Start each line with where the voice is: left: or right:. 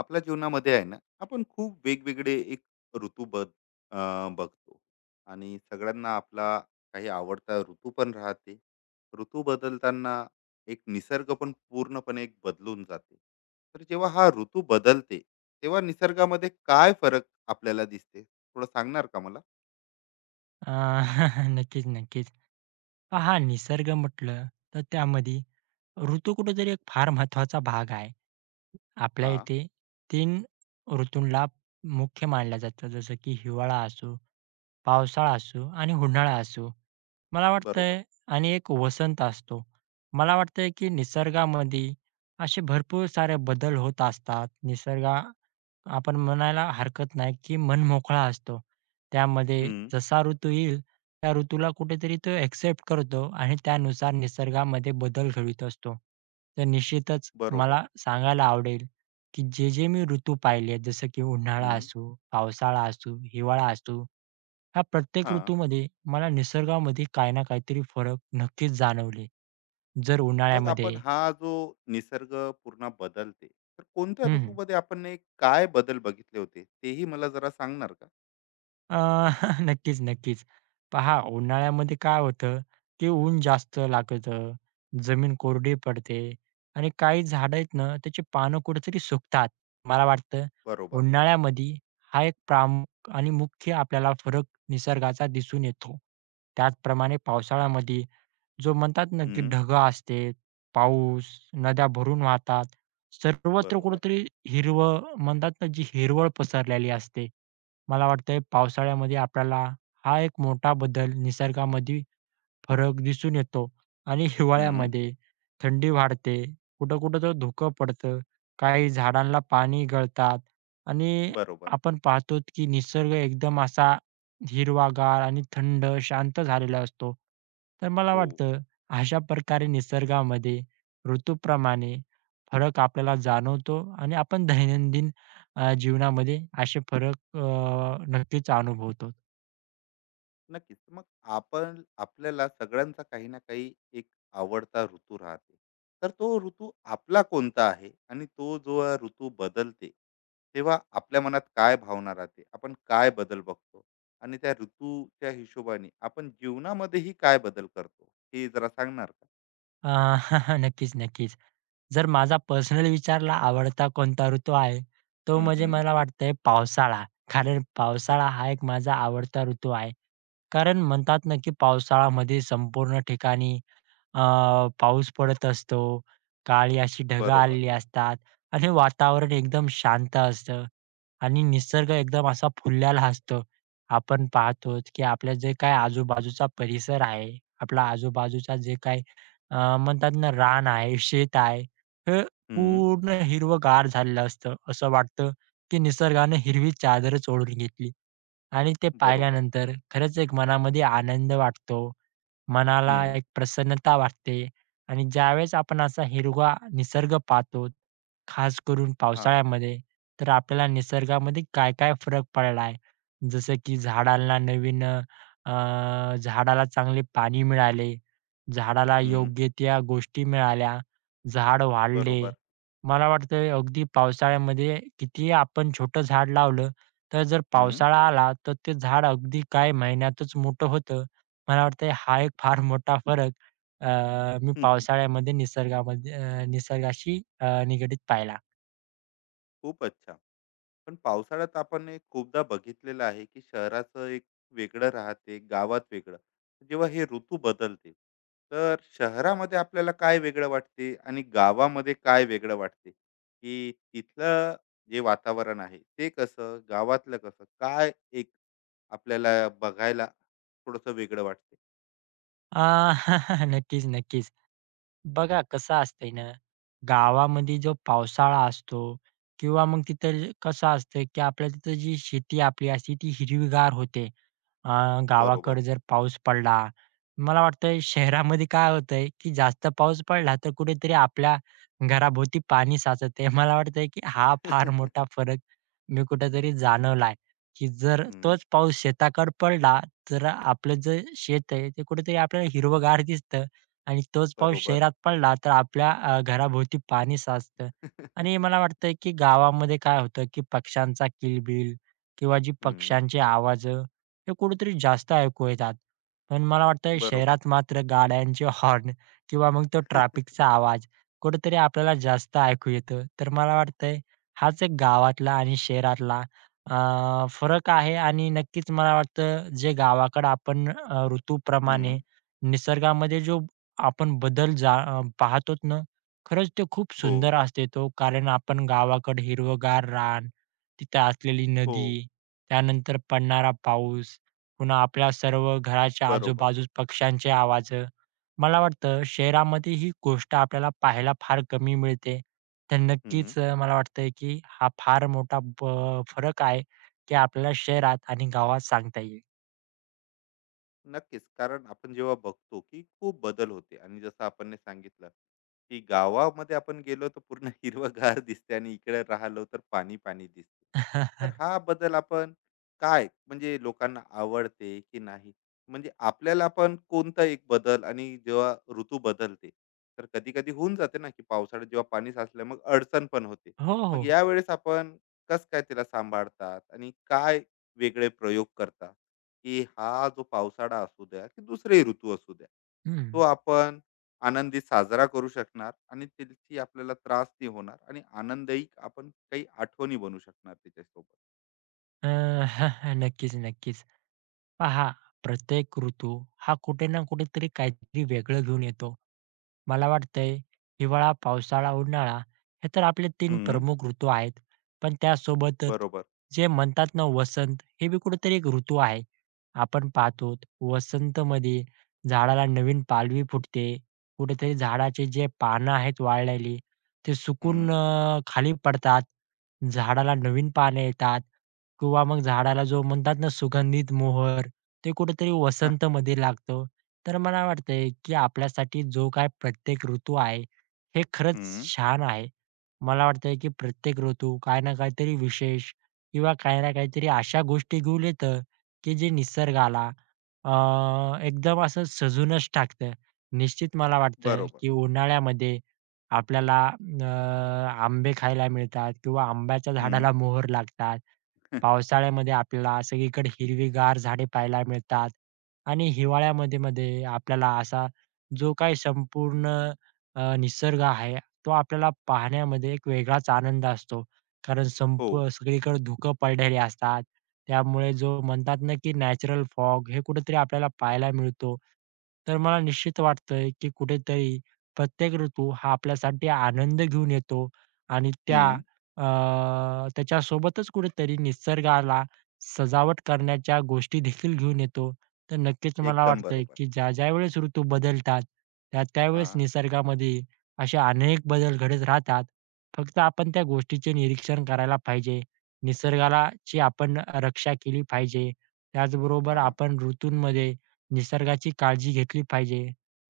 left: आपल्या जीवनामध्ये आहे ना आपण खूप वेगवेगळे एक ऋतू बघतो. आणि सगळ्यांना आपला काही आवडता ऋतू पण राहते. ऋतू बदलताना एक निसर्ग पण पूर्णपणे एक बदलून जाते. तर जेव्हा हा ऋतू बदलते तेव्हा निसर्गामध्ये काय फरक आपल्याला दिसते, थोडं सांगणार का मला?
right: अ, नक्कीच, नक्कीच. पहा निसर्ग म्हटलं, तर त्यामध्ये ऋतू कुठेतरी एक फार महत्त्वाचा भाग आहे. आपल्या
left: हा.
right: इथे तीन ऋतूंला मुख्य मानलं जातं. जसं की हिवाळा असो, पावसाळा असो आणि उन्हाळा असो. मला
left: बरोबर.
right: वाटतंय आणि एक वसंत असतो. मला वाटतंय की निसर्गामध्ये असे भरपूर सारे बदल होत असतात. निसर्ग आपण म्हणायला हरकत नाही की मनमोकळा असतो. त्यामध्ये
left: हम्म.
right: जसा ऋतू येईल, त्या ऋतूला कुठेतरी तो एक्सेप्ट करतो आणि त्यानुसार निसर्गामध्ये बदल घडवीत असतो. तर निश्चितच
left: बरोबर.
right: मला सांगायला आवडेल की जे-जे मी ऋतू पाहिले जसं की उन्हाळा
left: हम्म.
right: असो, पावसाळा असो, हिवाळा असो, ह्या प्रत्येक
left: हा.
right: ऋतूमध्ये मला निसर्गामध्ये काही ना काहीतरी फरक नक्कीच जाणवले. जर
left: मग आपण
right: उन्हाळ्यामध्ये
left: हा जो निसर्ग पूर्ण बदलते तर कोणत्या
right: हं.
left: ऋतूमध्ये आपण ने काय बदल बघितले होते, तेही मला जरा सांगणार का?
right: अ, नक्कीच, नक्कीच. पहा उन्हाळ्यामध्ये काय होतं, ते ऊन जास्त लागतं, जमीन कोरडी पडते आणि काही झाडं आहेत ना, त्याची पानं कुठेतरी सुकतात. मला वाटतं
left: बरोबर.
right: उन्हाळ्यामध्ये हा एक प्रामुख्य आणि मुख्य आपल्याला फरक निसर्गाचा दिसून येतो. त्याचप्रमाणे पावसाळ्यामध्ये जो म्हणतात ना, की
left: हम्म.
right: ढग असते, पाऊस, नद्या भरून वाहतात. सर्वत्र
left: बरोबर.
right: कुठेतरी हिरवं म्हणतात ना, जी हिरवळ पसरलेली असते. मला वाटतंय पावसाळ्यामध्ये आपल्याला हा एक मोठा बदल निसर्गामध्ये फरक दिसून येतो आणि
left: हम्म.
right: हिवाळ्यामध्ये थंडी वाढते. कुठं-कुठं तर धुकं पडतं. काही झाडांना पाणी गळतात आणि
left: बरोबर.
right: आपण पाहतो की निसर्ग एकदम असा हिरवागार आणि थंड, शांत झालेला असतो. तर मला
left: हो.
right: वाटतं अशा प्रकारे निसर्गामध्ये ऋतूप्रमाणे फरक आपल्याला जाणवतो आणि आपण दैनंदिन जीवनामध्ये असे फरक नक्कीच अनुभवतो.
left: नक्कीच. मग आपण आपल्याला सगळ्यांचा काही ना काही एक आवडता ऋतू राहते. तर तो ऋतू आपला कोणता आहे? आणि तो जो ऋतू बदलते, तेव्हा आपल्या मनात काय भावना राहते? आपण काय बदल बघतो? आणि त्या ऋतूच्या हिशोबाने आपण जीवनामध्येही काय बदल करतो? हे जरा सांगणार का?
right: अ, नक्कीच, नक्कीच. जर माझा पर्सनल विचारला आवडता कोणता ऋतू आहे, तो
left: हं,
right: म्हणजे
left: हं.
right: मला वाटतंय पावसाळा. कारण पावसाळा हा एक माझा आवडता ऋतू आहे. कारण म्हणतात ना, की पावसाळ्यामध्ये संपूर्ण ठिकाणी अ, पाऊस पडत असतो, काळी अशी ढगं
left: बरोबर.
right: आलेली असतात आणि वातावरण एकदम शांत असतं आणि निसर्ग एकदम असा फुललेला असतो. आपण पाहतोच की आपल्या जे काय आजूबाजूचा परिसर आहे, आपला आजूबाजूचा जे काय म्हणतात ना रान आहे, शेत आहे, हे
left: हं.
right: पूर्ण हिरवंगार झालेलं असतं. असं वाटतं की निसर्गाने हिरवी चादरच ओढून घेतली. आणि ते
left: बरोबर.
right: पाहिल्यानंतर खरंच एक मनामध्ये आनंद वाटतो. मनाला
left: हं.
right: एक प्रसन्नता वाटते आणि ज्यावेळेस आपण असा हिरवा निसर्ग पाहतो, खास करून
left: हां.
right: पावसाळ्यामध्ये, तर आपल्याला निसर्गामध्ये काय काय फरक पडला आहे. जसं की झाडांना नवीन झाडाला चांगले पाणी मिळाले, झाडाला
left: हं.
right: योग्य त्या गोष्टी मिळाल्या, झाड वाढले.
left: बरोबर.
right: मला वाटतं अगदी पावसाळ्यामध्ये कितीही आपण छोटं झाड लावलं तर जर
left: हं.
right: पावसाळा आला, तर ते झाड अगदी काही महिन्यातच मोठं होतं. मला वाटतंय हा एक फार मोठा फरक अ, मी पावसाळ्यामध्ये निसर्गामध्ये निसर्गाशी निगडीत पाहिला.
left: खूप अच्छा. पण पावसाळ्यात आपण एक खूपदा बघितलेलं आहे की शहराचं एक वेगळं राहते, गावात वेगळं. जेव्हा हे ऋतू बदलते तर शहरामध्ये आपल्याला काय वेगळं वाटते आणि गावामध्ये काय वेगळं वाटते, की तिथलं जे वातावरण आहे ते कसं, गावातलं कसं, काय एक आपल्याला बघायला थोडस वेगळं वाटते?
right: अ, नक्कीच, नक्कीच. बघा कसं असतंय ना, गावामध्ये जो पावसाळा असतो किंवा मग तिथं कसं असतं, की आपल्या तिथं जी शेती आपली असते ती हिरवीगार होते. अ,
left: बरोबर.
right: गावाकडे जर पाऊस पडला, मला वाटतंय शहरामध्ये काय होतंय, की जास्त पाऊस पडला तर कुठेतरी आपल्या घराभोवती पाणी साचतंय. मला वाटतंय, की हा फार मोठा फरक मी कुठेतरी जाणवलाय, की जर
left: हम्म.
right: तोच पाऊस शेताकडे पडला, तर आपलं जे शेत आहे ते कुठेतरी आपल्याला हिरवंगार दिसतं आणि तोच पाऊस
left: बरोबर.
right: शहरात पडला तर आपल्या घराभोवती पाणी साचतं. आणि मला वाटतंय, की गावामध्ये काय होतं, की पक्ष्यांचा किलबिल किंवा जी
left: हम्म.
right: पक्ष्यांचे आवाज हे कुठेतरी जास्त ऐकू येतात. पण मला वाटतं
left: बरोबर.
right: शहरात मात्र गाड्यांचे हॉर्न किंवा मग तो ट्रॅफिकचा आवाज कुठेतरी आपल्याला जास्त ऐकू येतो. तर मला वाटतंय हाच एक गावातला आणि शहरातला फरक आहे आणि नक्कीच मला वाटतं जे गावाकडं आपण ऋतूप्रमाणे
left: हम्म.
right: निसर्गामध्ये जो आपण पाहतोत ना, खरंच ते खूप
left: हो.
right: सुंदर असते तो. कारण आपण गावाकडे हिरवंगार रान, तिथे असलेली
left: हो.
right: नदी, त्यानंतर पडणारा पाऊस पुन्हा आपल्या सर्व घराच्या
left: बरोबर.
right: आजूबाजूस पक्ष्यांचे आवाज. मला वाटतं शहरामध्ये ही गोष्ट आपल्याला पाहायला फार कमी मिळते. तर
left: हम्म.
right: नक्कीच मला वाटतंय की हा फार मोठा फरक आहे, की आपल्याला शहरात आणि गावात सांगता येईल.
left: नक्कीच. कारण आपण जेव्हा बघतो, की खूप बदल होते आणि जसं आपण सांगितलं, की गावामध्ये आपण गेलो तर पूर्ण हिरवंगार दिसते आणि इकडे राहिलो तर पाणी-पाणी दिसते. तर हा बदल आपण, काय म्हणजे, लोकांना आवडते की नाही? म्हणजे आपल्याला पण कोणता एक बदल, आणि जेव्हा ऋतू बदलते, तर कधी-कधी होऊन जाते ना, की पावसाळ्यात जेव्हा पाणी साचलं मग अडचण पण होते.
right: हो,
left: मग
right: हो.
left: यावेळेस आपण कसं काय त्याला सांभाळतात आणि काय वेगळे प्रयोग करतात? की हा जो पावसाळा असू द्या की दुसरेही ऋतू असू द्या,
right: हं.
left: तो आपण आनंदी साजरा करू शकणार आणि त्याची आपल्याला त्रास नाही होणार, आणि आनंदही आपण, काही आठवणी बनू शकणार त्याच्यासोबत.
right: अ, नक्कीच, नक्कीच. पहा प्रत्येक ऋतू हा कुठे ना कुठेतरी काहीतरी वेगळं घेऊन येतो. मला वाटतंय हिवाळा, पावसाळा, उन्हाळा हे तर आपले तीन
left: हम्म.
right: प्रमुख ऋतू आहेत. पण त्यासोबतच
left: बरोबर.
right: जे म्हणतात ना वसंत हे बी कुठेतरी एक ऋतू आहे. आपण पाहतो वसंतमध्ये झाडाला नवीन पालवी फुटते. कुठेतरी झाडाचे जे पानं आहेत वाळलेली ते सुकून
left: हम्म.
right: अ, खाली पडतात. झाडाला नवीन पाने येतात किंवा मग झाडाला जो म्हणतात ना सुगंधित मोहर ते कुठेतरी वसंतमध्ये लागतं. तर मला वाटतंय की आपल्यासाठी जो काय प्रत्येक ऋतू आहे, हे खरंच
left: हम्म.
right: छान आहे. मला वाटतंय की प्रत्येक ऋतू काही ना काहीतरी विशेष किंवा काही ना काहीतरी अशा गोष्टी घेऊन येतं, की जे निसर्गाला अ, एकदम असं सजूनच टाकतं. निश्चित मला वाटतं
left: बरोबर.
right: की उन्हाळ्यामध्ये आपल्याला आंबे खायला मिळतात किंवा आंब्याच्या
left: हम्म.
right: झाडाला मोहर लागतात. पावसाळ्यामध्ये आपल्याला सगळीकडे हिरवीगार झाडे पाहायला मिळतात आणि हिवाळ्यामध्ये मध्ये आपल्याला असा जो काही संपूर्ण निसर्ग आहे, तो आपल्याला पाहण्यामध्ये एक वेगळाच आनंद असतो. कारण
left: हो.
right: संप सगळीकडे धुकं पडलेली असतात. त्यामुळे जो म्हणतात ना, की नॅचरल फॉग हे कुठेतरी आपल्याला पाहायला मिळतो. तर मला निश्चित वाटतंय, की कुठेतरी प्रत्येक ऋतू हा आपल्यासाठी आनंद घेऊन येतो आणि
left: हम्म.
right: अ, त्याच्यासोबतच कुठेतरी निसर्गाला सजावट करण्याच्या गोष्टी देखील घेऊन येतो. तर नक्कीच मला
left: एकदम
right: वाटतंय
left: बरोबर.
right: की ज्या ज्यावेळेस ऋतू बदलतात, त्या त्यावेळेस
left: हा.
right: निसर्गामध्ये असे अनेक बदल घडत राहतात. फक्त आपण त्या गोष्टीचे निरीक्षण करायला पाहिजे. निसर्गाला ची आपण रक्षा केली पाहिजे. त्याचबरोबर
left: हा.
right: आपण ऋतूंमध्ये निसर्गाची काळजी घेतली पाहिजे.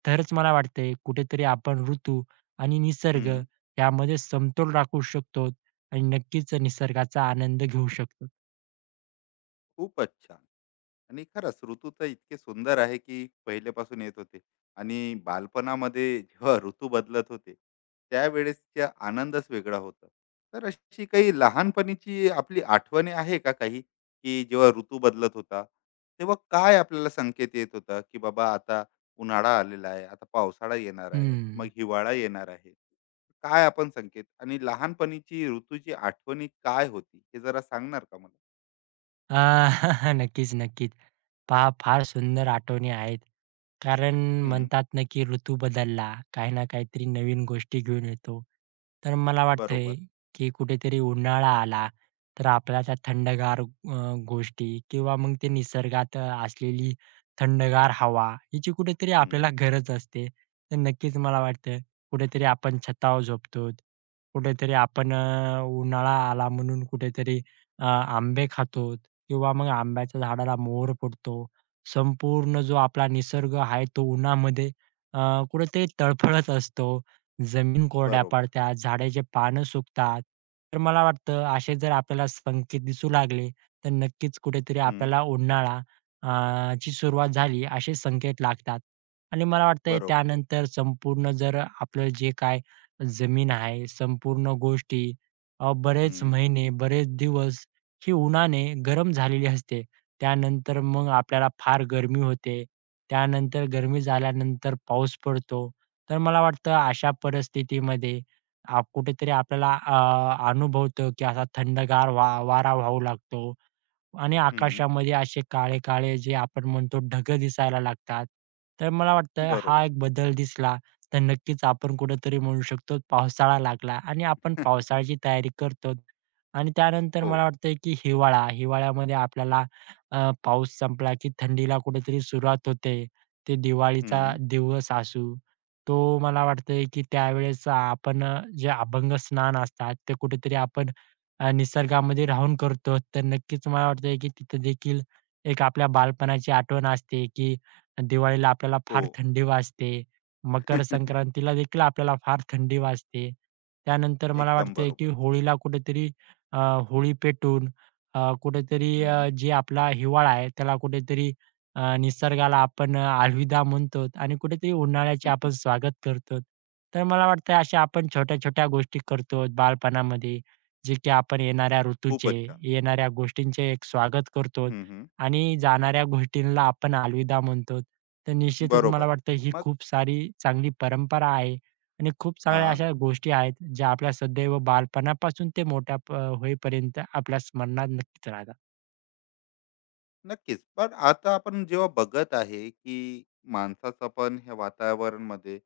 right: तरच मला वाटतंय कुठेतरी आपण ऋतू आणि निसर्ग
left: हम्म.
right: यामध्ये समतोल राखू शकतो आणि नक्कीच निसर्गाचा आनंद घेऊ शकतो.
left: खूपच छान. आणि खरंच ऋतू तर इतके सुंदर आहे, की पहिल्यापासून येत होते, आणि बालपणामध्ये जेव्हा ऋतू बदलत होते त्यावेळेसचा आनंदच वेगळा होता. तर अशी काही लहानपणीची आपली आठवणी आहे का काही, की जेव्हा ऋतू बदलत होता तेव्हा काय आपल्याला संकेत येत होता, की बाबा आता उन्हाळा आलेला आहे, आता पावसाळा येणार आहे, मग
right: हं.
left: हिवाळा येणार आहे. काय आपण संकेत आणि लहानपणीची ऋतूची आठवणी काय होती, हे जरा सांगणार का मला?
right: अ, नक्कीच, नक्कीच. पहा फार सुंदर आठवणी आहेत. कारण
left: हम्म.
right: म्हणतात ना, की ऋतू बदलला, काही ना काहीतरी नवीन गोष्टी घेऊन येतो. तर मला वाटतंय,
left: बरोबर.
right: की कुठेतरी उन्हाळा आला, तर आपल्याला त्या थंडगार गोष्टी किंवा मग ते निसर्गात असलेली थंडगार हवा, हिची कुठेतरी आपल्याला
left: हम्म.
right: गरज असते. तर नक्कीच मला वाटतं, कुठेतरी आपण छतावर झोपतो, कुठेतरी आपण उन्हाळा आला म्हणून कुठेतरी आंबे खातो. किंवा मग आंब्याच्या झाडाला मोहर फुटतो. संपूर्ण जो आपला निसर्ग आहे तो उन्हामध्ये अ, कुठेतरी तळफळत असतो. जमीन कोरड्या
left: बरोबर.
right: पडतात, झाडाचे पानं सुकतात. तर मला वाटतं असे जर आपल्याला संकेत दिसू लागले, तर नक्कीच कुठेतरी
left: हं,
right: आपल्याला उन्हाळा ची सुरुवात झाली असे संकेत लागतात. आणि मला वाटतंय
left: बरोबर.
right: त्यानंतर संपूर्ण जर आपलं जे काय जमीन आहे, संपूर्ण गोष्टी बरेच
left: हं,
right: महिने, बरेच दिवस ही उन्हाने गरम झालेली असते. त्यानंतर मग आपल्याला फार गरमी होते. त्यानंतर गरमी झाल्यानंतर पाऊस पडतो. तर मला वाटतं अशा परिस्थितीमध्ये कुठेतरी आपल्याला अनुभवतं की असा थंडगार वारा वाहू लागतो. आणि
left: हं,
right: आकाशामध्ये असे काळे-काळे जे आपण म्हणतो ढग दिसायला लागतात. तर मला वाटतं हा
left: बरोबर.
right: एक बदल दिसला, तर नक्कीच आपण कुठेतरी म्हणू शकतो पावसाळा लागला आणि आपण पावसाळ्याची तयारी करतो. आणि त्यानंतर
left: हो.
right: मला वाटतंय की हिवाळा, हिवाळ्यामध्ये आपल्याला पाऊस संपला की थंडीला कुठेतरी सुरुवात होते. ते दिवाळीचा
left: हं,
right: दिवस असू, तो मला वाटतंय की त्यावेळेस आपण जे अभंग स्नान असतात, ते कुठेतरी आपण निसर्गामध्ये राहून करतो, तर नक्कीच मला वाटतंय की तिथं देखील एक आपल्या बालपणाची आठवण असते, की दिवाळीला आपल्याला
left: हो.
right: फार थंडी वाजते. मकर संक्रांतीला देखील आपल्याला फार थंडी वाजते. त्यानंतर मला
left: एकदम
right: वाटतंय की
left: बरोबर.
right: होळीला कुठेतरी अ, होळी पेटून कुठेतरी
left: हं.
right: जे आपला हिवाळा आहे, त्याला कुठेतरी निसर्गाला आपण अलविदा म्हणतो आणि कुठेतरी उन्हाळ्याचे आपण स्वागत करतो. तर मला वाटतंय अशा आपण छोट्या-छोट्या गोष्टी करतो बालपणामध्ये. जे की आपण येणाऱ्या ऋतूचे,
left: खूपच छान.
right: येणाऱ्या गोष्टींचे एक स्वागत करतो
left: हं, हं.
right: आणि जाणाऱ्या गोष्टींना आपण अलविदा म्हणतो. तर निश्चितच मला
left: बरोबर.
right: वाटतं ही
left: मग.
right: खूप सारी चांगली परंपरा आहे आणि खूप साऱ्या
left: हां.
right: अशा गोष्टी आहेत, ज्या आपल्या सदैव बालपणापासून ते मोठ्या होईपर्यंत आपल्या स्मरणात नक्कीच राहतात.
left: नक्कीच. पण आता आपण जेव्हा बघत आहे, की माणसाचा पण ह्या वातावरणमध्ये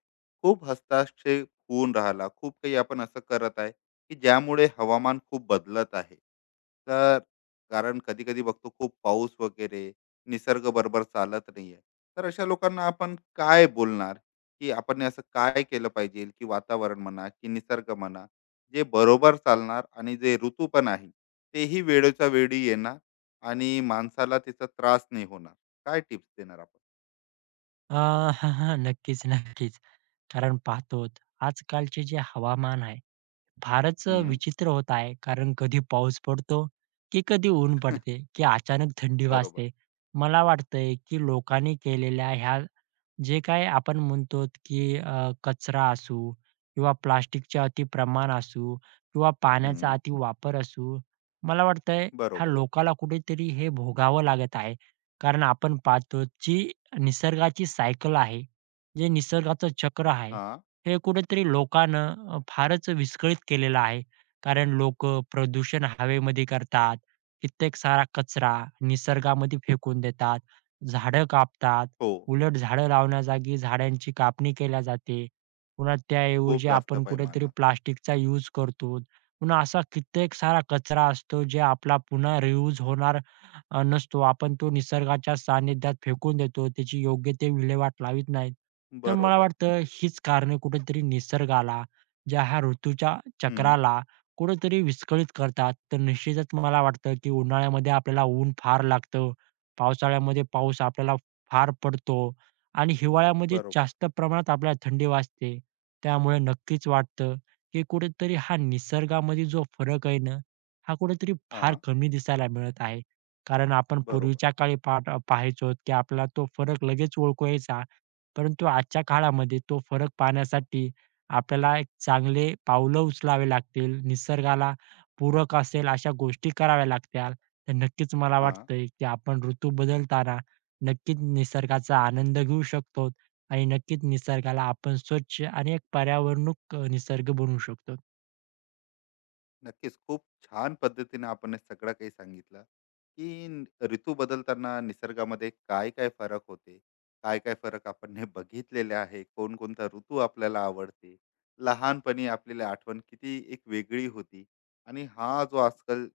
left: खूप हस्तक्षेप होऊन राहिला. खूप काही आपण असं करत आहे, की ज्यामुळे हवामान खूप बदलत आहे. तर, कारण कधी-कधी बघतो खूप पाऊस वगैरे, निसर्ग बरोबर चालत नाही आहे. तर अशा लोकांना आपण काय बोलणार, की आपण हे असं काय केलं पाहिजे, की वातावरण म्हणा, की निसर्ग म्हणा, जे बरोबर चालणार आणि जे ऋतू पण आहे, तेही वेळच्या वेळी येणार? आणि माणसाला त्याचा त्रास नाही होणार. काय टिप्स देणार आपण?
right: अ, नक्कीच, नक्कीच. कारण पाहतो आजकालचे जे हवामान आहे फारच
left: हं.
right: विचित्र होत आहे. कारण कधी पाऊस पडतो, की कधी ऊन पडते, की अचानक थंडी
left: बरोबर.
right: वाजते. मला वाटतंय, की लोकांनी केलेल्या ह्या जे काय आपण म्हणतो, की कचरा असू किंवा प्लास्टिकचे अति प्रमाण असू किंवा पाण्याचा
left: हं.
right: अति वापर असू, मला वाटतंय ह्या
left: बरोबर.
right: लोकाला कुठेतरी हे भोगावं लागत आहे. कारण आपण पाहतो, जी निसर्गाची सायकल आहे, जे निसर्गाचं चक्र आहे,
left: हां.
right: हे कुठेतरी लोकानं फारच विस्कळीत केलेलं आहे. कारण लोकं प्रदूषण हवेमध्ये करतात, कित्येक सारा कचरा निसर्गामध्ये फेकून देतात, झाडं कापतात.
left: हो.
right: उलट झाडं लावण्याजागी झाडांची कापणी केल्या जाते. पुन्हा त्याऐवजी
left: खूप जास्त
right: आपण कुठेतरी
left: पैमानात.
right: प्लास्टिकचा यूज करतो. पुन्हा असा कित्येक सारा कचरा असतो जे आपला पुन्हा रियूज होणार नसतो. आपण तो निसर्गाच्या सानिध्यात फेकून देतो. त्याची योग्य ते विल्हेवाट लावीत नाहीत. तर मला
left: बरोबर.
right: वाटतं हीच कारणे कुठेतरी निसर्गाला, ज्या ह्या ऋतूच्या
left: हं.
right: चक्राला कुठेतरी विस्कळीत करतात. तर निश्चितच मला वाटतं की उन्हाळ्यामध्ये आपल्याला ऊन फार लागतं. पावसाळ्यामध्ये पाऊस आपल्याला फार पडतो आणि हिवाळ्यामध्ये
left: बरोबर.
right: जास्त प्रमाणात आपल्याला थंडी वाजते. त्यामुळे नक्कीच वाटतं, की कुठेतरी हा निसर्गामध्ये जो फरक आहे ना, हा कुठेतरी फार
left: हां.
right: कमी दिसायला मिळत आहे. कारण आपण
left: बरोबर.
right: पूर्वीच्या काळी पाट पाहायचो, की आपल्याला तो फरक लगेच ओळखू यायचा. परंतु आजच्या काळामध्ये तो फरक पाहण्यासाठी आपल्याला एक चांगले पावलं उचलावे लागतील. निसर्गाला पूरक असेल अशा गोष्टी कराव्या लागतील. तर नक्कीच मला
left: हां.
right: वाटतंय, की आपण ऋतू बदलताना नक्कीच निसर्गाचा आनंद घेऊ शकतो आणि नक्कीच निसर्गाला आपण स्वच्छ आणि एक पर्यावरणूक निसर्ग बनवू शकतो.
left: नक्कीच. खूप छान पद्धतीने आपण हे सगळं काही सांगितलं, की ऋतू बदलताना निसर्गामध्ये काय-काय फरक होते, काय-काय फरक आपण हे बघितलेले आहे, कोणकोणता ऋतू आपल्याला आवडते, लहानपणी आपल्याला आठवण किती एक वेगळी होती, आणि हा जो आजकाल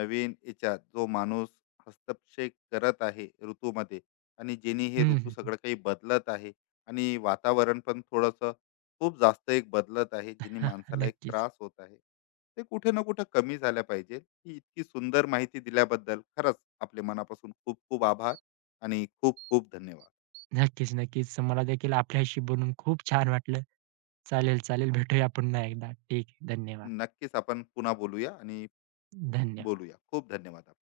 left: नवीन याच्यात जो माणूस हस्तक्षेप करत आहे ऋतूमध्ये, आणि जेणे हे
right: हं,
left: ऋतू
right: हं.
left: सगळं काही बदलत आहे, आणि वातावरण पण थोडंसं खूप जास्त एक बदलत आहे,
right: हां,
left: जेणे
right: हां.
left: माणसाला एक
right: नक्कीच.
left: त्रास होत आहे. ते कुठे ना कुठे कमी झाल्या पाहिजे. ही इतकी सुंदर माहिती दिल्याबद्दल खरंच आपले मनापासून खूप खूप आभार, आणि खूप खूप धन्यवाद.
right: नक्कीच, नक्कीच. मला देखील आपल्याशी बोलून खूप छान वाटलं. चालेल, चालेल. भेटूया पुन्हा एकदा. ठीक आहे. धन्यवाद.
left: नक्कीच, आपण पुन्हा बोलूया. आणि
right: धन्यवाद.
left: बोलूया. खूप धन्यवाद.